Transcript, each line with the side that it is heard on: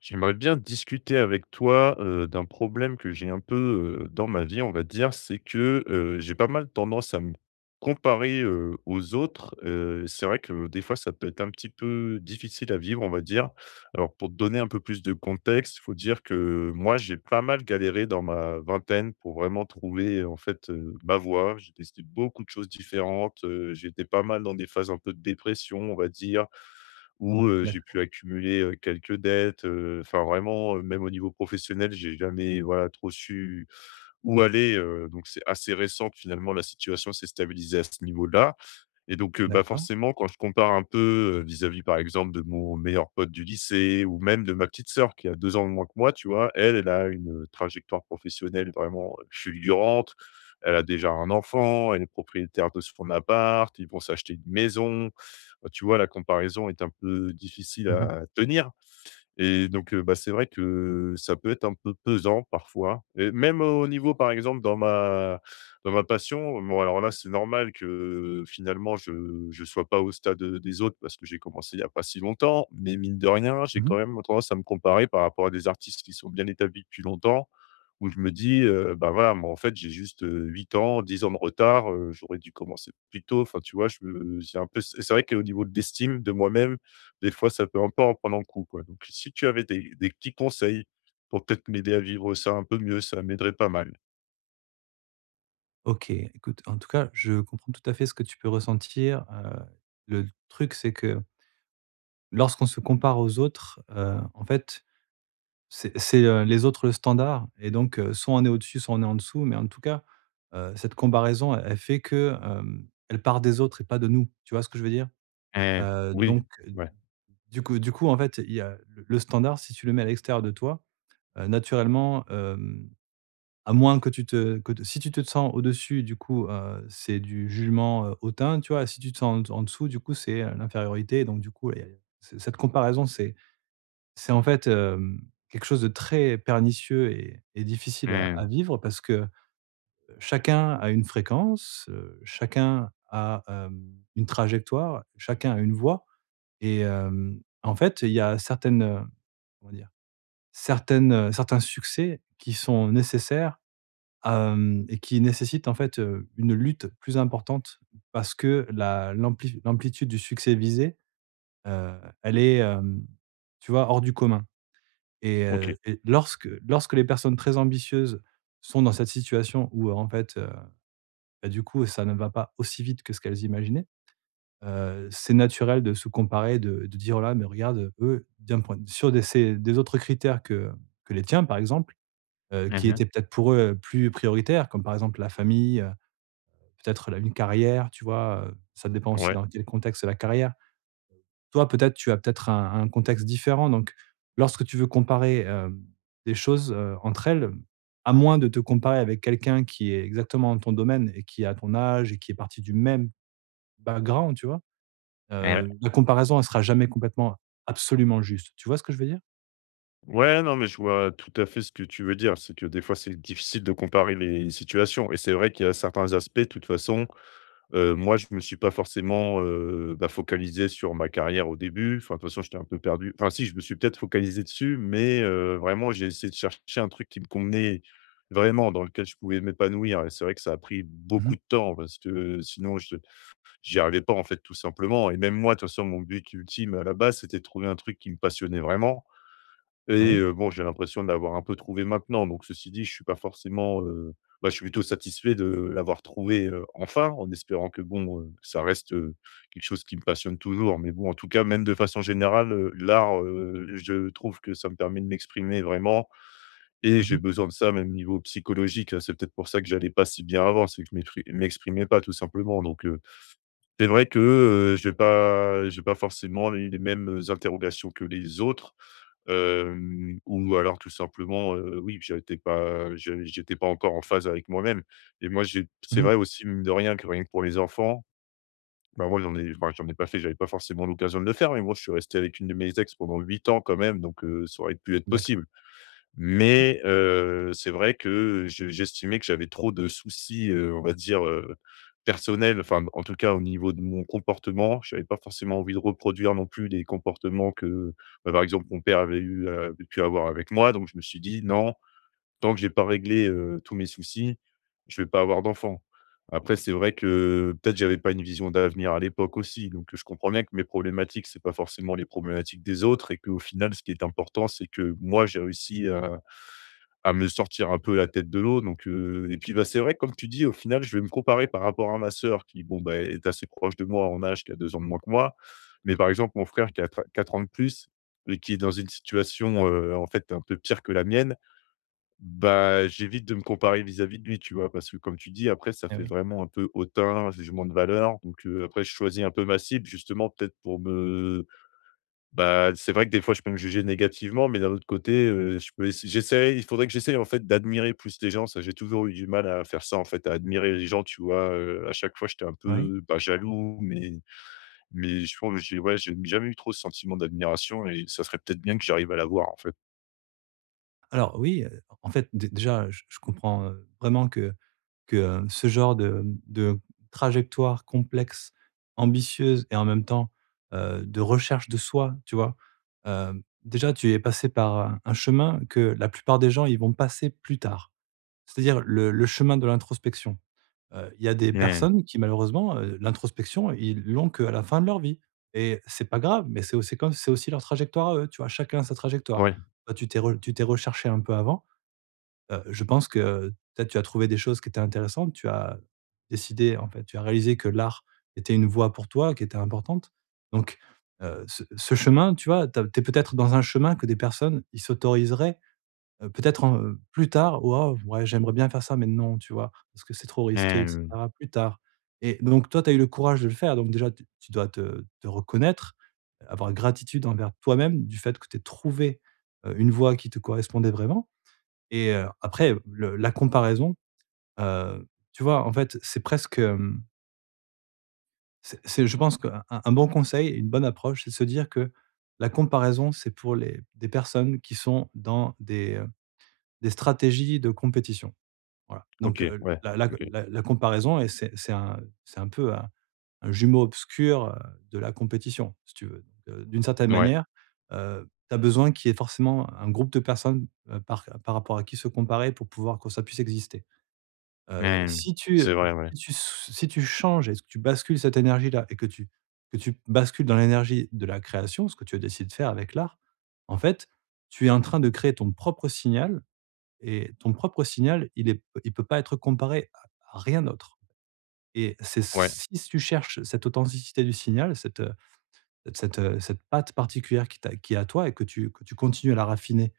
left: J'aimerais bien discuter avec toi, d'un problème que j'ai un peu, dans ma vie, on va dire. C'est que, j'ai pas mal tendance à me comparer, aux autres. C'est vrai que des fois, ça peut être un petit peu difficile à vivre, on va dire. Alors pour te donner un peu plus de contexte, il faut dire que moi, j'ai pas mal galéré dans ma vingtaine pour vraiment trouver, en fait, ma voie. J'ai testé beaucoup de choses différentes, j'étais pas mal dans des phases un peu de dépression, on va dire, où j'ai pu
right: D'accord,
left: accumuler, quelques dettes, enfin vraiment, même au niveau professionnel, j'ai jamais, voilà, trop su où aller, donc c'est assez récent que finalement la situation s'est stabilisée à ce niveau-là. Et donc bah,
right: d'accord.
left: forcément quand je compare un peu, vis-à-vis par exemple de mon meilleur pote du lycée ou même de ma petite sœur qui a 2 ans de moins que moi, tu vois? Elle, elle a une, trajectoire professionnelle vraiment fulgurante. Elle a déjà un enfant, elle est propriétaire de son appart, ils vont s'acheter une maison. Tu vois, la comparaison est un peu difficile
right: Mmh mh.
left: à tenir et donc, bah, c'est vrai que ça peut être un peu pesant parfois, et même au niveau, par exemple, dans ma passion. Bon, alors là, c'est normal que finalement je sois pas au stade des autres parce que j'ai commencé il y a pas si longtemps, mais mine de rien, j'ai
right: Mmh.
left: quand même tendance à me comparer par rapport à des artistes qui sont bien établis depuis longtemps, où je me dis: «Bah, voilà, moi, en fait, j'ai juste, 8 ans, 10 ans de retard, j'aurais dû commencer plus tôt.» Enfin, tu vois, je me j'ai un peu, c'est vrai qu'au niveau de l'estime de moi-même, des fois, ça peut un peu en prendre un coup, quoi. Donc, si tu avais des petits conseils pour peut-être m'aider à vivre ça un peu mieux, ça m'aiderait pas mal.
right: OK, écoute, en tout cas, je comprends tout à fait ce que tu peux ressentir, le truc, c'est que lorsqu'on se compare aux autres, en fait, c'est les autres le standard et donc soit on est au-dessus, soit on est en dessous, mais en tout cas, cette comparaison, elle fait que, elle part des autres et pas de nous. Tu vois ce que je veux dire?
left: Heu,
right: Heu,
left: oui.
right: donc euh,
left: Ouais.
right: du coup, en fait, il y a le standard, si tu le mets à l'extérieur de toi, naturellement. À moins que tu te que te Si tu te sens au-dessus, du coup, c'est du jugement, hautain, tu vois? Si tu te sens en dessous, du coup, c'est l'infériorité. Donc du coup, il y a c cette comparaison, c'est en fait, quelque chose de très pernicieux et difficile à
left: Heu,
right: vivre parce que chacun a une fréquence, chacun a, une trajectoire, chacun a une voie et en fait, il y a certaines, comment dire? Certaines, certains succès qui sont nécessaires. Hem et qui nécessite en fait, une lutte plus importante parce que la l'ampli l'amplitude du succès visé, heu, elle est, tu vois, hors du commun, et
left: OK.
right: heu et lorsque les personnes très ambitieuses sont dans cette situation où, en fait, bah, du coup, ça ne va pas aussi vite que ce qu'elles imaginaient. C'est naturel de se comparer, de dire: «Oh là, mais regarde, eux, d'un point sur des ces des autres critères que les tiens», par exemple, qui
left: Mmh.
right: étaient peut-être pour eux, plus prioritaires, comme par exemple la famille, peut-être la une carrière, tu vois? Ça dépend aussi
left: Ouais.
right: dans quel contexte la carrière. Toi, peut-être, tu as peut-être un contexte différent. Donc lorsque tu veux comparer, des choses, entre elles, à moins de te comparer avec quelqu'un qui est exactement dans ton domaine et qui a ton âge et qui est parti du même background, tu vois?
left: Eh ouais.
right: La comparaison, elle sera jamais complètement, absolument juste. Tu vois ce que je veux dire?
left: Ouais, non, mais je vois tout à fait ce que tu veux dire. C'est que des fois, c'est difficile de comparer les situations, et c'est vrai qu'il y a certains aspects, de toute façon. Moi, je me suis pas forcément, bah, focalisé sur ma carrière au début. Enfin, de toute façon, j'étais un peu perdu. Enfin si, je me suis peut-être focalisé dessus, mais vraiment, j'ai essayé de chercher un truc qui me convenait vraiment, dans lequel je pouvais m'épanouir, et c'est vrai que ça a pris beaucoup
right: Mmh.
left: de temps parce que sinon je j'y arrivais pas, en fait, tout simplement. Et même moi, de toute façon, mon but ultime à la base, c'était de trouver un truc qui me passionnait vraiment, et
right: Oui.
left: bon, j'ai l'impression de l'avoir un peu trouvé maintenant. Donc ceci dit, je suis pas forcément, bah, je suis plutôt satisfait de l'avoir trouvé, enfin, en espérant que bon, ça reste quelque chose qui me passionne toujours. Mais bon, en tout cas, même de façon générale, l'art, je trouve que ça me permet de m'exprimer vraiment, et j'ai
right: Mmh.
left: besoin de ça même niveau psychologique, hein. C'est peut-être pour ça que j'allais pas si bien avant, c'est que je m'expri m'exprimais pas, tout simplement. Donc c'est vrai que, j'ai pas forcément les mêmes interrogations que les autres. Ou alors tout simplement, oui, j'étais pas encore en phase avec moi-même. Et moi, j'ai
right: Mmh
left: c'est
right: mh.
left: vrai aussi, mine de rien, que rien que pour les enfants, bah, moi, j'en ai enfin, j'en ai pas fait, j'avais pas forcément l'occasion de le faire, mais moi je suis resté avec une de mes ex pendant 8 ans quand même, donc ça aurait pu être
right: D'accord,
left: possible.
right: oui.
left: Mais c'est vrai que je j'estimais que j'avais trop de soucis, on va dire, personnels, enfin, en tout cas au niveau de mon comportement. Je n'avais pas forcément envie de reproduire non plus les comportements que, bah, par exemple, mon père avait pu avoir avec moi. Donc je me suis dit: «Non, tant que j'ai pas réglé, tous mes soucis, je vais pas avoir d'enfant.» Après, c'est vrai que peut-être j'avais pas une vision d'avenir à l'époque aussi. Donc je comprends bien que mes problématiques, c'est pas forcément les problématiques des autres, et qu'au final, ce qui est important, c'est que moi, j'ai réussi à me sortir un peu la tête de l'eau. Donc et puis, bah, c'est vrai, comme tu dis, au final, je vais me comparer par rapport à ma sœur qui, bon, bah, est assez proche de moi en âge, qui a 2 ans de moins que moi. Mais par exemple, mon frère qui a qua 4 ans de plus et qui est dans une situation, en fait, un peu pire que la mienne, bah, j'évite de me comparer vis-à-vis de lui, tu vois? Parce que comme tu dis, après, ça
right: Eh
left: fait
right: oui.
left: vraiment un peu hautain, jugement de valeur, donc après, je choisis un peu ma cible, justement peut-être pour me bah, c'est vrai que des fois, je peux me juger négativement, mais d'un autre côté, je peux ess j'essaye il faudrait que j'essaie, en fait, d'admirer plus les gens. Ça, j'ai toujours eu du mal à faire ça, en fait, à admirer les gens, tu vois? À chaque fois, j'étais un
right: Oui.
left: peu, pas jaloux, mais je trouve j'ai ouais, j'ai jamais eu trop ce sentiment d'admiration, et ça serait peut-être bien que j'arrive à l'avoir, en fait.
right: Alors oui, en fait, dé déjà, je comprends, vraiment que, ce genre de trajectoire complexe, ambitieuse et en même temps, de recherche de soi, tu vois? Déjà, tu es passée par un chemin que la plupart des gens, ils vont passer plus tard. C'est-à-dire le chemin de l'introspection. Il y a des
left: Mmh,
right: personnes qui malheureusement, l'introspection, ils l'ont qu'à la fin de leur vie et c'est pas grave, mais c'est aussi comme c'est aussi leur trajectoire à eux, tu vois? Chacun sa trajectoire.
left: ouais,
right: Toi, tu t'es recherché un peu avant. Je pense que peut-être tu as trouvé des choses qui étaient intéressantes, tu as décidé en fait, tu as réalisé que l'art était une voie pour toi qui était importante. Donc ce ce chemin, tu vois? Tu as peut-être dans un chemin que des personnes, ils s'autoriseraient. Peut-être en, plus tard, waouh, ouais, j'aimerais bien faire ça, mais non, tu vois? Parce que c'est trop risqué et
left: mmh,
right: cetera, plus tard. Et donc toi, tu as eu le courage de le faire, donc déjà, tu dois te reconnaître, avoir gratitude envers toi-même du fait que tu aies trouvé, une voie qui te correspondait vraiment. Et après le la comparaison, heu, tu vois, en fait, c'est presque, c'est je pense qu'un bon conseil une bonne approche, c'est de se dire que la comparaison, c'est pour les des personnes qui sont dans des stratégies de compétition. Voilà, donc
left: OK, ouais,
right: la la
left: OK,
right: la la comparaison et c'est un peu un jumeau obscur, de la compétition, si tu veux. Donc d'une certaine
left: ouais,
right: manière, tu as besoin qu'il y ait forcément un groupe de personnes, par rapport à qui se comparer pour pouvoir que ça puisse exister. Heu,
left: mmh,
right: si tu,
left: c'est vrai, ouais,
right: si tu si tu changes et que tu bascules cette énergie-là et que tu bascules dans l'énergie de la création, ce que tu as décidé de faire avec l'art, en fait, tu es en train de créer ton propre signal et ton propre signal, il peut pas être comparé à rien d'autre. Et c'est
left: ouais,
right: si tu cherches cette authenticité du signal, cette, cette patte particulière qui est à toi et que tu continues à la raffiner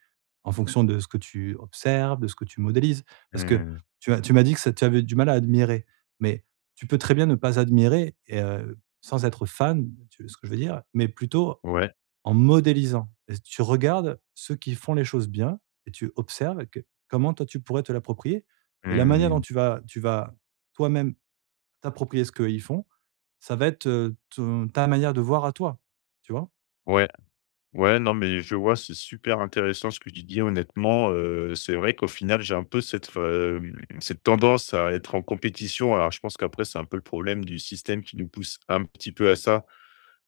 right: en fonction de ce que tu observes, de ce que tu modélises. Parce que
left: mmh,
right: tu m'as dit que ça tu avais du mal à admirer, mais tu peux très bien ne pas admirer et sans être fan, tu ce que je veux dire? Mais plutôt
left: ouais,
right: en modélisant. Et tu regardes ceux qui font les choses bien et tu observes que comment toi, tu pourrais te l'approprier et la manière dont
left: mmh,
right: tu vas toi-même t'approprier ce qu'ils font, ça va être, ton ta manière de voir à toi, tu vois?
left: ouais. Ouais, non, mais je vois, c'est super intéressant ce que tu dis. Honnêtement, c'est vrai qu'au final, j'ai un peu cette f cette tendance à être en compétition. Alors, je pense qu'après, c'est un peu le problème du système qui nous pousse un petit peu à ça.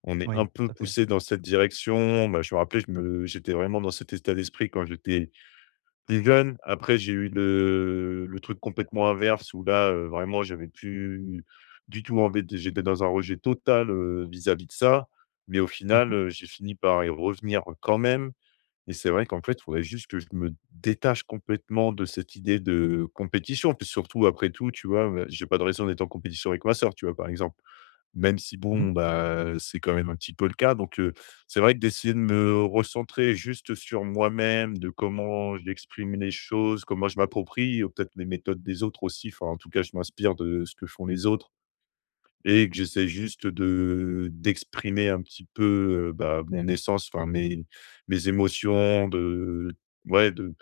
left: On est
right: Oui,
left: un peu
right: tout à fait.
left: poussé dans cette direction. Bah, je me rappelais, je me j'étais vraiment dans cet état d'esprit quand j'étais plus jeune. Après j'ai eu le truc complètement inverse où là, vraiment j'avais plus du tout envie de j'étais dans un rejet total, vis-à-vis de ça. Mais au
right: Mmh mh.
left: final, j'ai fini par y revenir quand même, et c'est vrai qu'en fait, il faudrait juste que je me détache complètement de cette idée de compétition. Puis surtout, après tout, tu vois, bah, j'ai pas de raison d'être en compétition avec ma sœur, tu vois, par exemple. Même si
right: Mmh mh.
left: bon, bah, c'est quand même un petit peu le cas, donc c'est vrai que d'essayer de me recentrer juste sur moi-même, de comment j'exprime les choses, comment je m'approprie, peut-être les méthodes des autres aussi, enfin en tout cas je m'inspire de ce que font les autres, et que j'essaie juste de d'exprimer un petit peu, bah, mon essence, enfin mes émotions de, ouais, de,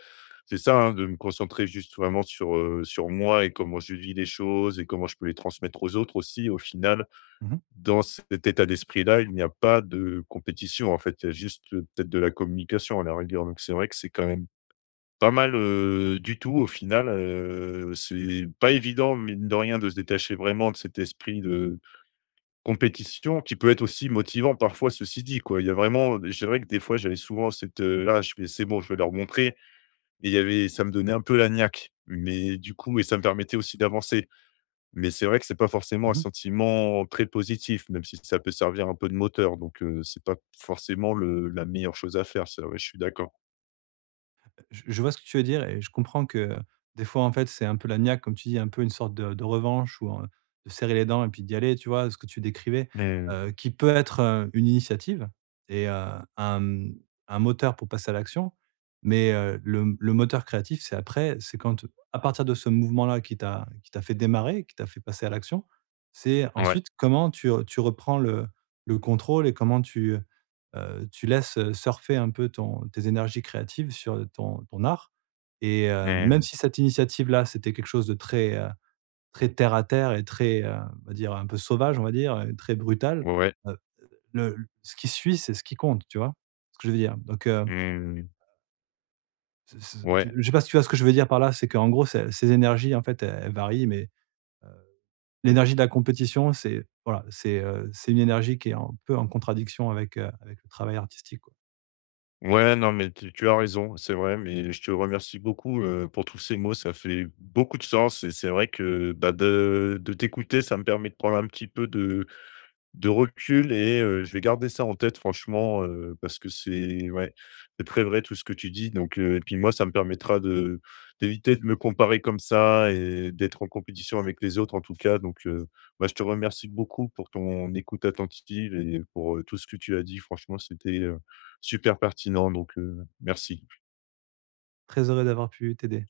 left: c'est ça, hein, de me concentrer juste vraiment sur, sur moi, et comment je vis les choses et comment je peux les transmettre aux autres aussi au final.
right: Mmh.
left: Dans cet état d'esprit-là, il n'y a pas de compétition, en fait, il y a juste, peut-être de la communication à la rigueur. Donc c'est vrai que c'est quand même pas mal, du tout au final. C'est pas évident, mine de rien, de se détacher vraiment de cet esprit de compétition, qui peut être aussi motivant parfois, ceci dit, quoi. Il y a vraiment, c'est vrai que des fois, j'avais souvent cette, là, je fais: «C'est bon, je vais leur montrer», et il y avait ça me donnait un peu la niaque, mais du coup et ça me permettait aussi d'avancer. Mais c'est vrai que c'est pas forcément un
right: Mmh.
left: sentiment très positif, même si ça peut servir un peu de moteur, donc c'est pas forcément le la meilleure chose à faire, ça, ouais, je suis d'accord.
right: Je vois ce que tu veux dire et je comprends que des fois, en fait, c'est un peu la niaque, comme tu dis, un peu une sorte de revanche ou de serrer les dents et puis d'y aller, tu vois, ce que tu décrivais,
left: Mmh,
right: qui peut être une initiative et un moteur pour passer à l'action. Mais le moteur créatif, c'est après, c'est quand, à partir de ce mouvement-là qui t'a fait démarrer, qui t'a fait passer à l'action, c'est
left: ouais,
right: ensuite comment tu, tu reprends le contrôle et comment tu, tu laisses, surfer un peu ton tes énergies créatives sur ton art. Et
left: mmh,
right: même si cette initiative-là, c'était quelque chose de très, très terre à terre et très, on va dire un peu sauvage, on va dire, très brutal,
left: ouais,
right: heu, le ce qui suit, c'est ce qui compte, tu vois? Ce que je veux dire? Donc,
left: mmh,
right: ce ce
left: ouais.
right: tu je sais pas si tu vois ce que je veux dire par là? C'est qu'en gros, ces énergies, en fait, elles varient, mais l'énergie de la compétition, c'est voilà, c'est c'est une énergie qui est un peu en contradiction avec, avec le travail artistique, quoi.
left: Ouais, non, mais tu as raison, c'est vrai, mais je te remercie beaucoup, pour tous ces mots, ça fait beaucoup de sens, et c'est vrai que, bah, de t'écouter, ça me permet de prendre un petit peu de recul. Et je vais garder ça en tête, franchement, parce que c'est ouais, c'est très vrai tout ce que tu dis. Donc et puis moi, ça me permettra de d'éviter de me comparer comme ça et d'être en compétition avec les autres, en tout cas. Donc bah, je te remercie beaucoup pour ton écoute attentive et pour, tout ce que tu as dit. Franchement, c'était, super pertinent. Donc merci.
right: Très heureux d'avoir pu t'aider.